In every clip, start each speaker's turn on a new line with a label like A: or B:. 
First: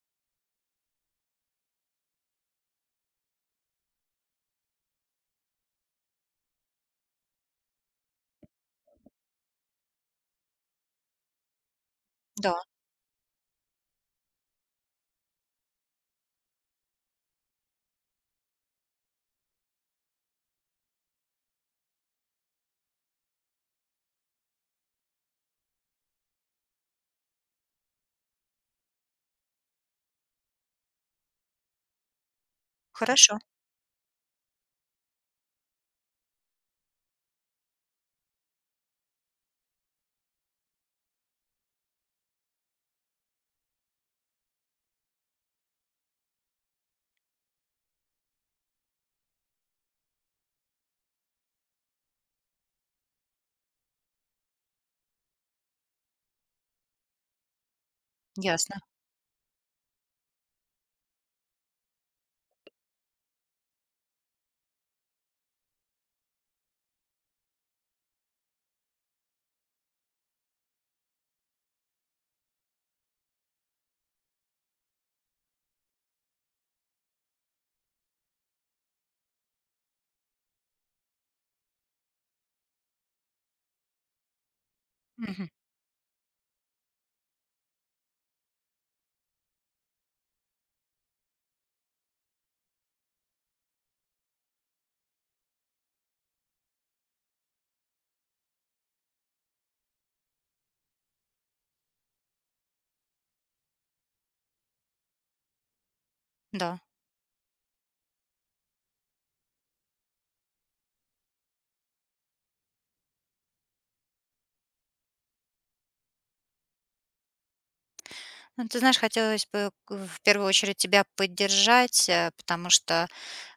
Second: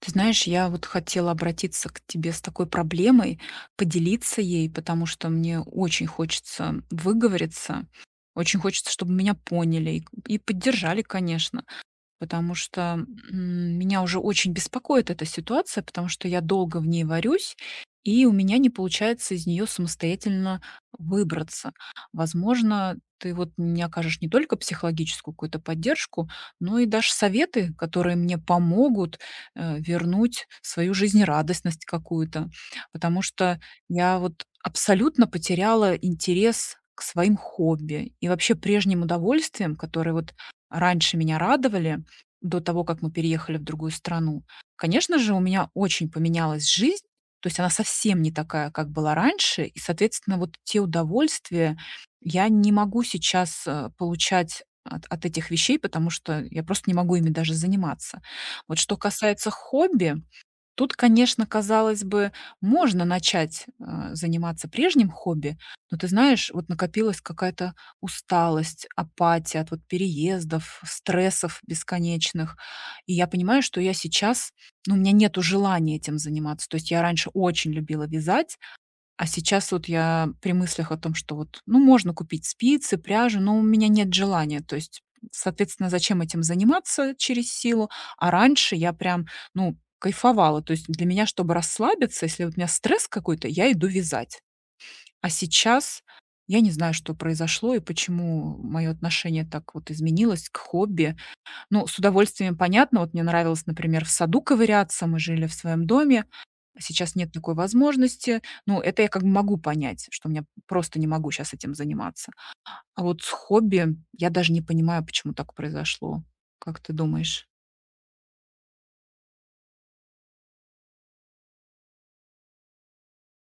A: Ты знаешь, я вот хотела обратиться к тебе с такой проблемой, поделиться ей, потому что мне очень хочется выговориться, очень хочется, чтобы меня поняли и поддержали, конечно.
B: Да,
A: Потому что, меня уже очень беспокоит эта ситуация, потому что я долго в ней варюсь, и у меня не получается из нее самостоятельно выбраться. Возможно, ты вот мне окажешь не только психологическую какую-то поддержку, но и дашь советы, которые мне помогут, вернуть свою жизнерадостность какую-то. Потому
B: хорошо,
A: что я вот абсолютно потеряла интерес к своим хобби и вообще прежним удовольствиям, которые вот раньше меня радовали до того, как мы переехали в другую страну. Конечно же, у меня очень поменялась жизнь, то есть она совсем не такая, как была раньше, и, соответственно, вот те удовольствия я не могу сейчас, получать от этих вещей, потому что я просто не могу ими даже заниматься. Вот
B: ясно.
A: что касается хобби. Тут, конечно, казалось бы, можно начать, а, заниматься прежним хобби, но ты знаешь, вот накопилась какая-то усталость, апатия от вот переездов, стрессов бесконечных. И я понимаю, что я сейчас, ну, у меня нету желания этим заниматься. То есть я раньше очень любила вязать, а сейчас вот я при мыслях о том, что вот, ну, можно купить спицы, пряжу, но у меня нет желания. То есть,
B: Мгм.
A: соответственно, зачем этим заниматься через силу? А раньше я прям, ну, кайфовала. То есть для меня, чтобы расслабиться, если вот у меня стресс какой-то, я иду вязать. А сейчас я не знаю, что произошло и почему мое отношение так вот изменилось к хобби. Ну, с удовольствием понятно. Вот мне нравилось, например, в саду ковыряться. Мы жили в своем доме.
B: Да.
A: Сейчас нет такой возможности. Ну, это я как бы могу понять, что у меня просто не могу сейчас этим заниматься. А вот с хобби я даже не понимаю, почему так произошло. Как ты думаешь?
B: Ну, ты знаешь, хотелось бы в первую очередь тебя поддержать, потому что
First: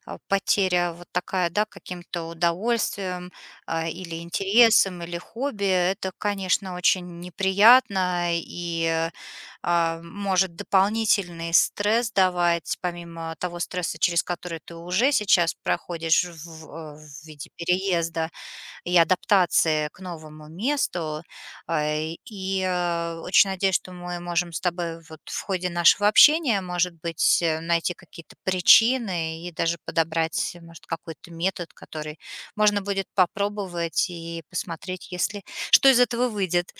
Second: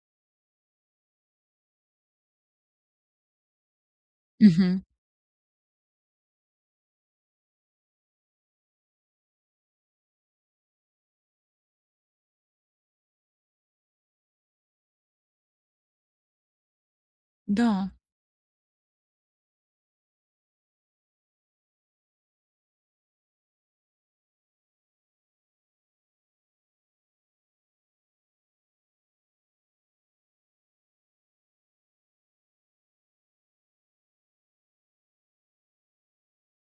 B: потеря вот такая, да, каким-то удовольствием или
A: Мгм.
B: интересом, или хобби, это, конечно, очень неприятно и может дополнительный стресс давать, помимо того стресса, через который ты уже сейчас проходишь в виде
A: Да,
B: переезда, и адаптации к новому месту. А, И очень надеюсь, что мы можем с тобой вот в ходе нашего общения, может быть, найти какие-то причины и даже подобрать, может, какой-то метод, который можно будет попробовать и посмотреть, если что из этого выйдет.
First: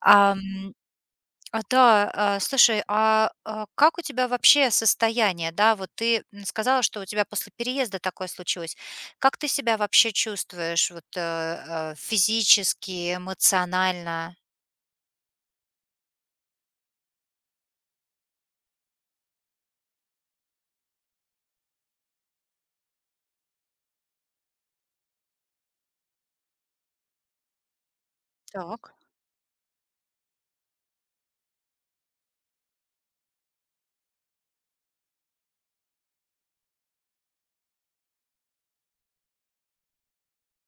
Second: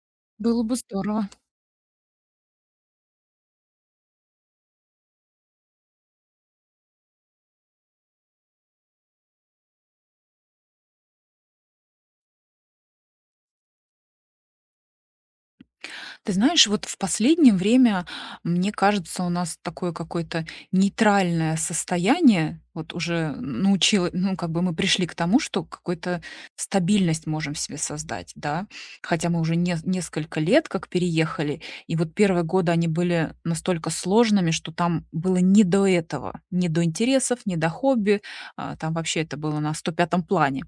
B: А,
A: было бы здорово.
B: да, слушай, как у тебя вообще состояние, да? Вот ты, сказала, что у тебя после переезда такое случилось. Как ты себя вообще чувствуешь вот, физически, эмоционально?
A: Ты знаешь, вот в последнее время, мне кажется, у нас такое какое-то нейтральное состояние. Вот уже научила, ну, как бы мы пришли к тому, что какую-то стабильность можем в себе создать, да.
B: Так.
A: Хотя мы уже несколько лет как переехали, и вот первые годы они были настолько сложными, что там было не до этого, не до интересов, не до хобби, а, там вообще это было на сто пятом плане.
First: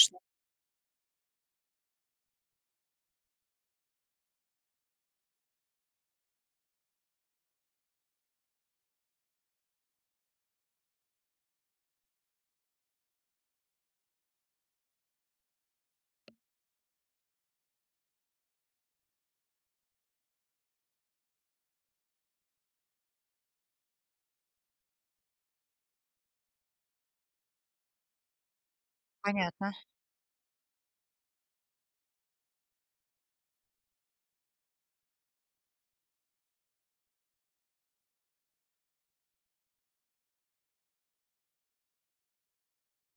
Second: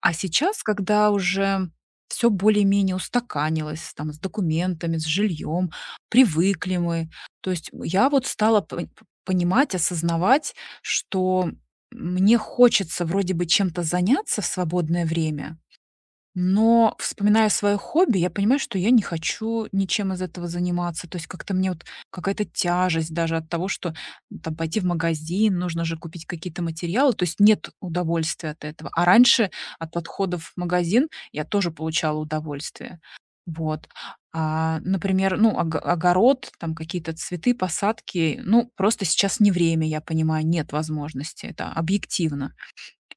A: А сейчас, когда уже все более-менее устаканилось, там, с документами, с жильем, привыкли мы. То есть я вот стала понимать, осознавать, что мне хочется вроде бы чем-то заняться в свободное время, но, вспоминая свое хобби, я понимаю, что я не хочу ничем из этого заниматься. То есть как-то мне вот какая-то тяжесть даже от того, что ну, там пойти в магазин, нужно же купить какие-то материалы. То есть нет удовольствия от этого. А раньше
B: понятно.
A: от подходов в магазин я тоже получала удовольствие. Вот. А, например, ну, огород, там какие-то цветы, посадки. Ну, просто сейчас не время, я понимаю, нет возможности. Это объективно.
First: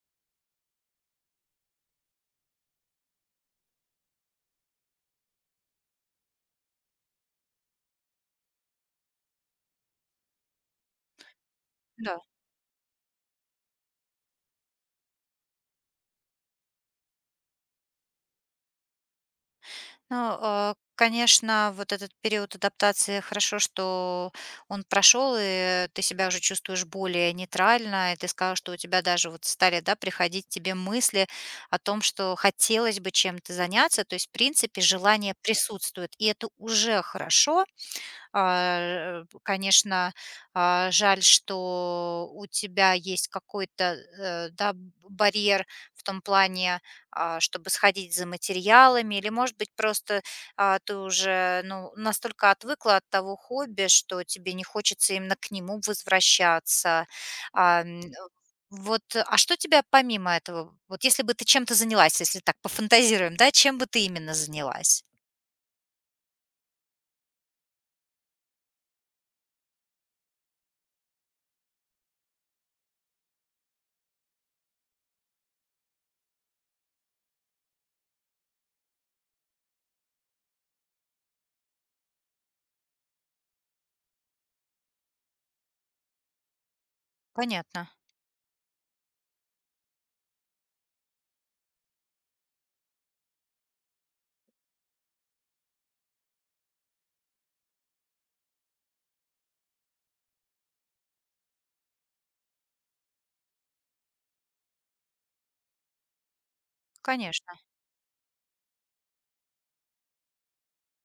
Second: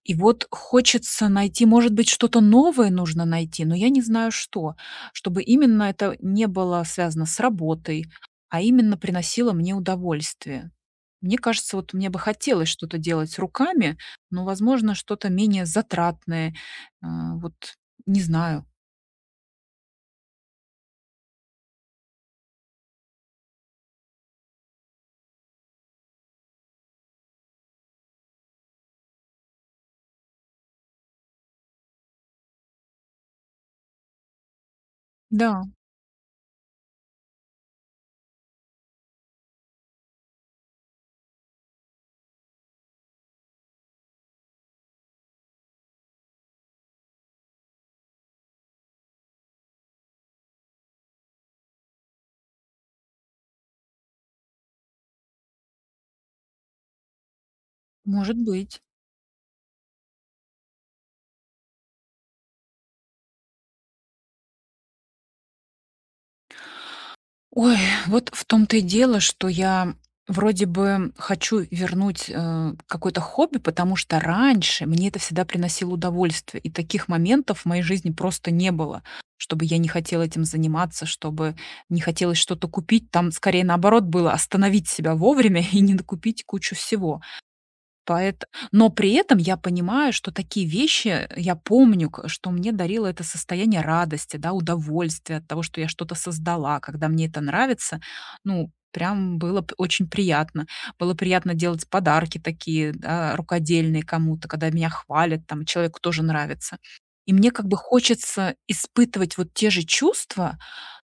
A: И вот хочется найти, может быть, что-то новое нужно найти, но я не знаю что, чтобы именно это не было связано с работой, а именно приносило мне удовольствие. Мне кажется, вот мне бы
B: Да.
A: хотелось что-то делать руками, но, возможно, что-то менее затратное. А, вот не знаю.
B: Ну, конечно, вот этот период адаптации хорошо, что он прошел, и ты себя уже чувствуешь более нейтрально, и ты сказал, что у тебя даже вот стали, да, приходить тебе мысли о том, что хотелось бы чем-то заняться, то есть, в принципе, желание
A: Да,
B: присутствует, и это уже хорошо, а, п конечно, жаль, что у тебя есть какой-то, да, б барьер в том плане, чтобы сходить за материалами или, может быть, просто, ты уже, ну, настолько отвыкла от того хобби, что тебе не хочется именно к нему возвращаться. Ам, э,
A: может быть.
B: вот, что тебя помимо этого вот если бы ты чем-то занялась, если так пофантазируем, да, чем бы ты именно занялась?
A: Ой, вот в том-то и дело, что я вроде бы хочу вернуть, какое-то хобби, потому что раньше мне это всегда приносило удовольствие, и таких моментов в моей жизни просто не было, чтобы я не хотела этим заниматься, чтобы не хотелось что-то купить. Там скорее наоборот было: остановить себя вовремя и не накупить кучу всего.
B: Понятно.
A: Поэт Но при этом я понимаю, что такие вещи я помню, к что мне дарило это состояние радости, да, удовольствия от того, что я что-то создала. Когда мне это нравится, ну, прям было п очень приятно. Было приятно делать подарки такие, да, рукодельные кому-то, когда меня хвалят, там, человеку тоже нравится. И мне
B: Конечно,
A: как бы хочется испытывать вот те же чувства,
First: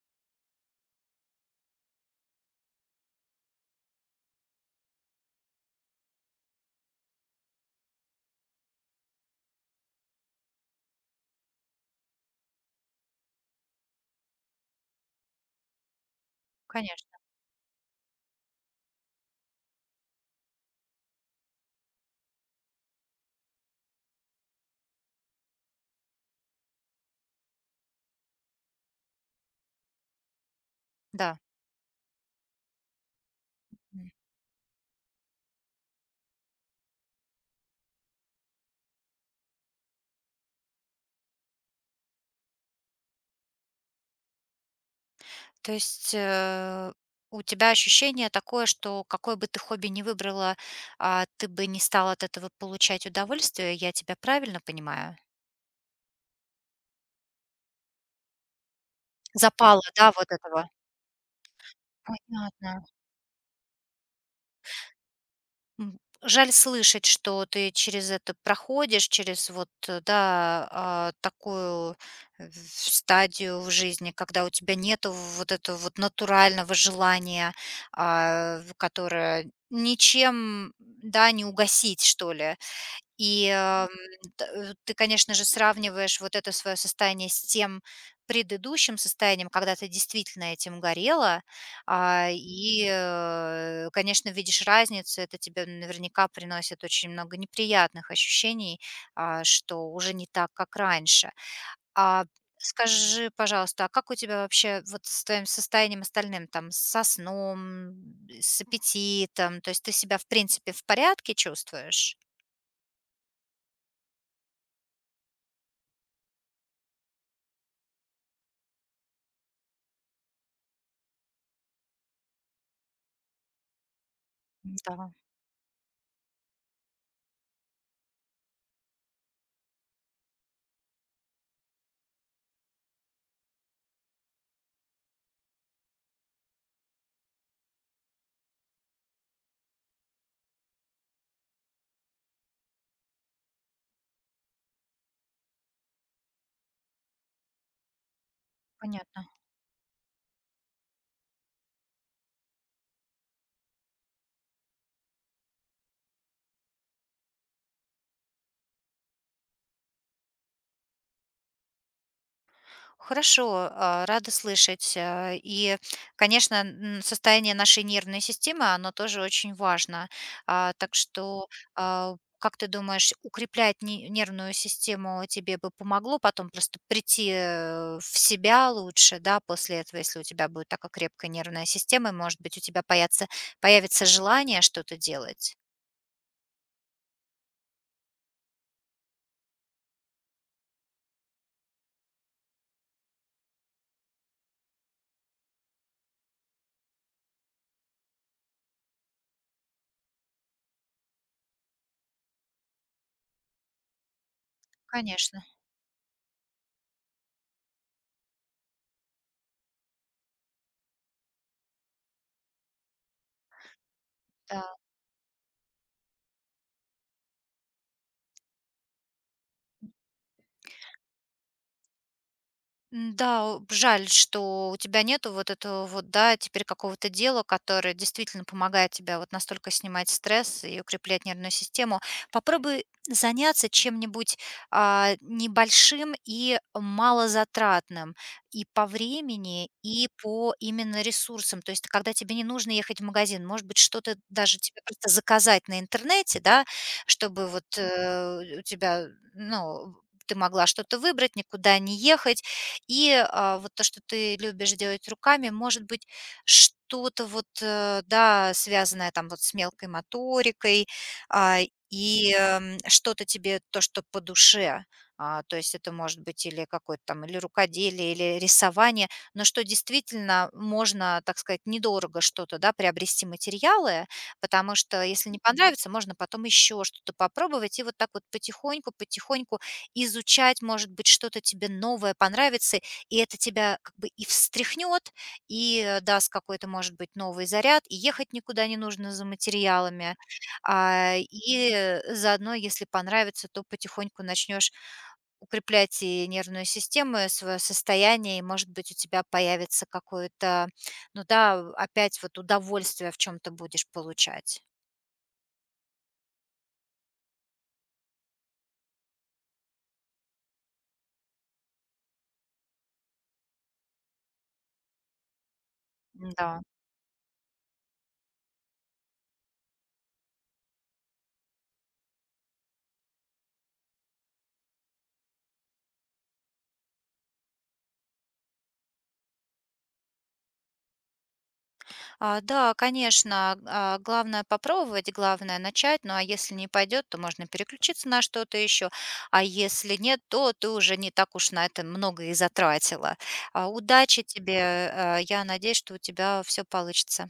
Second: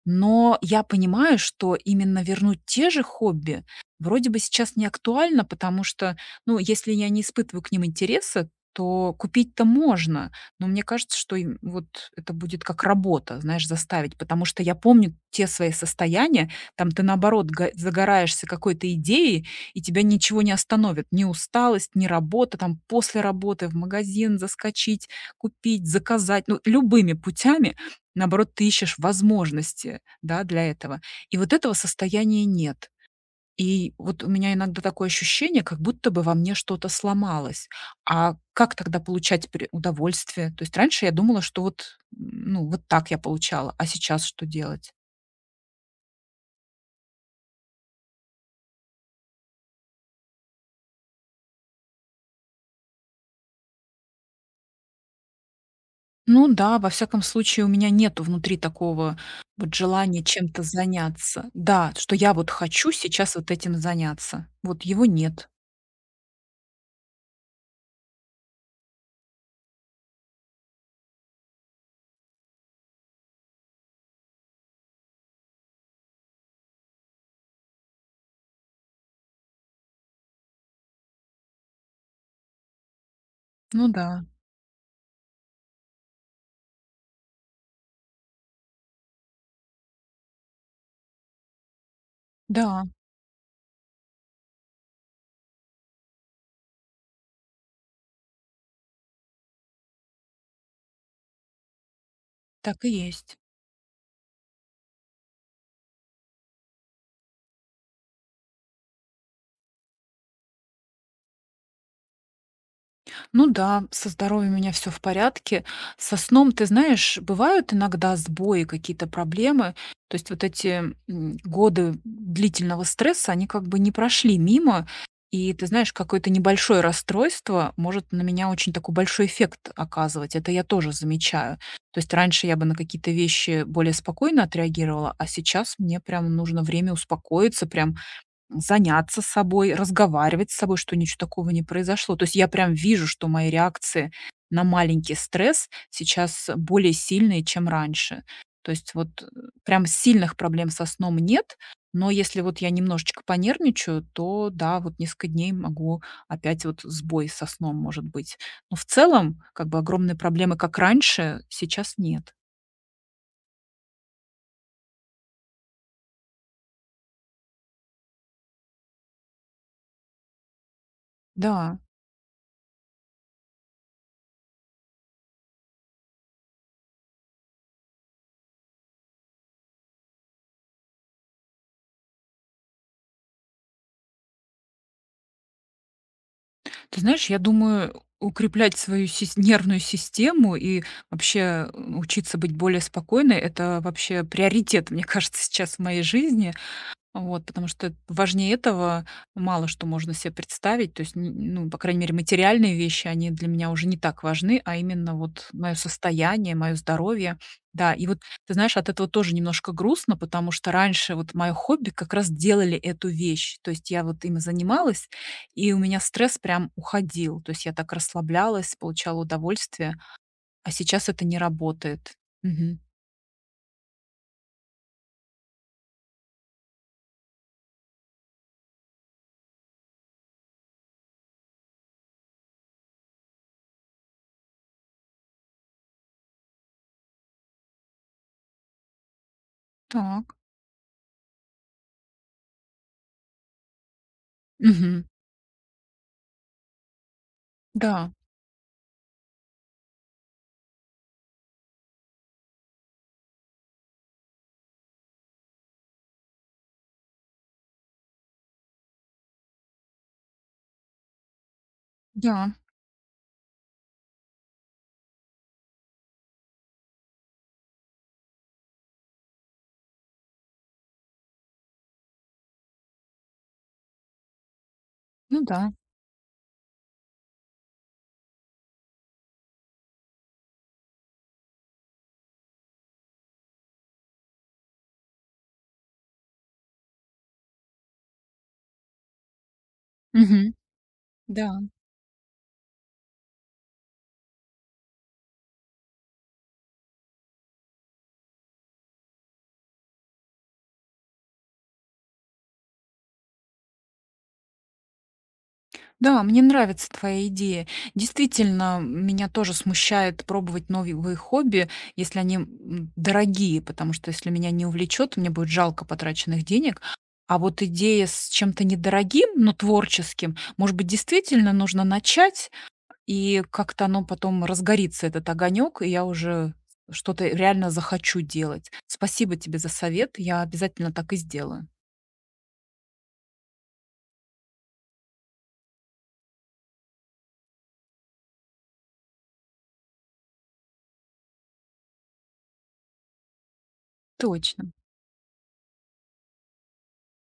A: но я понимаю, что именно вернуть те же хобби вроде бы сейчас не актуально, потому что ну, если я не испытываю к ним интереса, то купить-то можно, но мне кажется, что им вот это будет как работа, знаешь, заставить, потому что я помню те свои состояния, там ты
B: конечно,
A: наоборот загораешься какой-то идеей, и тебя ничего не остановит, ни усталость, ни работа, там после работы в магазин заскочить, купить, заказать, ну, любыми путями, наоборот, ты ищешь возможности, да, для этого.
B: да.
A: И вот этого состояния нет. И вот у меня иногда такое ощущение, как будто бы во мне что-то сломалось. А как тогда получать удовольствие? То есть раньше я думала, что вот, ну, вот так я получала, а сейчас что делать?
B: То есть, у тебя ощущение такое, что какое бы ты хобби ни выбрала, ты бы не стала от этого получать удовольствие. Я тебя правильно понимаю?
A: Ну да, во всяком случае, у меня нету внутри такого вот
B: Запала, да,
A: желания
B: вот
A: чем-то
B: этого?
A: заняться. Да, что я вот
B: Понятно.
A: хочу сейчас вот этим заняться. Вот его нет.
B: Жаль слышать, что ты через это проходишь, через вот, да, такую э, в стадию в жизни, когда у тебя нету вот этого вот натурального желания, в которое ничем, да, не угасить, что ли. И,
A: Ну
B: эм,
A: да,
B: ты, конечно же, сравниваешь вот это свое состояние с тем предыдущим состоянием, когда ты действительно этим горела,
A: да,
B: конечно, видишь разницу. Это тебе наверняка приносит очень много неприятных ощущений, что уже не так, как раньше. А
A: так и
B: скажи,
A: есть.
B: пожалуйста, а как у тебя вообще вот с твоим состоянием остальным, там, со сном, с аппетитом? То есть ты себя, в принципе, в порядке чувствуешь?
A: Ну да, со здоровьем у меня все в порядке. Со сном, ты знаешь, бывают иногда сбои, какие-то проблемы. То есть вот эти годы длительного стресса, они как бы не прошли мимо.
B: Да.
A: И ты знаешь, какое-то небольшое расстройство может на меня очень такой большой эффект оказывать. Это я тоже замечаю. То есть раньше я бы на какие-то вещи более спокойно отреагировала, а сейчас мне прям нужно время успокоиться, прям заняться собой, разговаривать с собой, что ничего такого не произошло. То есть я прям вижу, что мои реакции на маленький стресс сейчас более сильные, чем раньше. То есть
B: Понятно.
A: прям сильных проблем со сном нет, но если вот я немножечко понервничаю, то да, вот несколько дней могу опять вот сбой со сном может быть. Но в целом, как бы огромной проблемы, как раньше, сейчас нет.
B: Хорошо, рада слышать. И, конечно, состояние нашей нервной системы, оно тоже очень важно. Так что,
A: Да.
B: как ты думаешь, укреплять нервную систему тебе бы помогло потом просто прийти в себя лучше, да, после этого, если у тебя будет такая крепкая нервная система, и, может быть, у тебя появится, появится желание что-то делать?
A: Ты знаешь, я думаю, укреплять свою нервную систему и вообще учиться быть более спокойной– это вообще приоритет, мне кажется, сейчас в моей жизни. Вот, потому что важнее этого мало что можно себе представить. То есть, ну, по крайней мере, материальные вещи, они для меня уже не так важны, а именно
B: Конечно,
A: вот мое состояние, мое здоровье. Да, и вот, ты знаешь, от этого тоже немножко грустно, потому что раньше вот мое хобби как раз делали эту вещь. То есть я вот им
B: да.
A: занималась, и у меня стресс прям уходил. То есть я так расслаблялась, получала удовольствие, а сейчас это не работает. Мгм.
B: М-да, о, жаль, что у тебя нету вот этого вот, да, теперь какого-то дела, которое действительно помогает тебе вот настолько снимать стресс и укреплять нервную систему. Попробуй заняться чем-нибудь, небольшим и малозатратным и по времени, и
A: Так.
B: по именно ресурсам. То есть когда тебе не нужно ехать в магазин, может быть, что-то даже тебе
A: Мгм.
B: просто заказать на интернете, да, чтобы вот,
A: Да,
B: у тебя, ну, ты могла что-то выбрать, никуда не ехать. И вот то, что ты любишь делать руками, может быть, что-то вот, да, связанное там вот с мелкой моторикой, а,
A: да,
B: что-то тебе, то, что по душе. То есть это может быть или какое-то там, или рукоделие, или рисование, но что действительно можно, так сказать, недорого что-то, да, приобрести материалы, потому что если не
A: ну да.
B: понравится, можно потом еще что-то попробовать и вот так вот потихоньку-потихоньку изучать, может быть, что-то тебе новое понравится, и это тебя как бы и встряхнет, и даст какой-то, может быть, новый заряд, и ехать никуда не нужно за материалами.
A: Мгм. Да.
B: И заодно, если понравится, то потихоньку начнешь укреплять и нервную систему, и свое состояние, и, может быть, у тебя появится какое-то, ну да, опять вот удовольствие в чем-то будешь получать.
A: Да, мне нравится твоя идея. Действительно, меня тоже смущает пробовать новые хобби, если они дорогие, потому что если меня не увлечет, мне будет жалко потраченных
B: Да.
A: денег. А вот идея с чем-то недорогим, но творческим, может быть, действительно нужно начать, и как-то оно потом разгорится, этот огонек, и я уже что-то реально захочу делать. Спасибо тебе за совет, я обязательно так и сделаю.
B: Да, конечно, главное попробовать, главное начать. Ну, а если не пойдет, то можно переключиться на что-то еще. А если нет, то ты уже не так уж на это много и затратила. Удачи
A: Точно.
B: тебе. Я надеюсь, что у тебя все получится.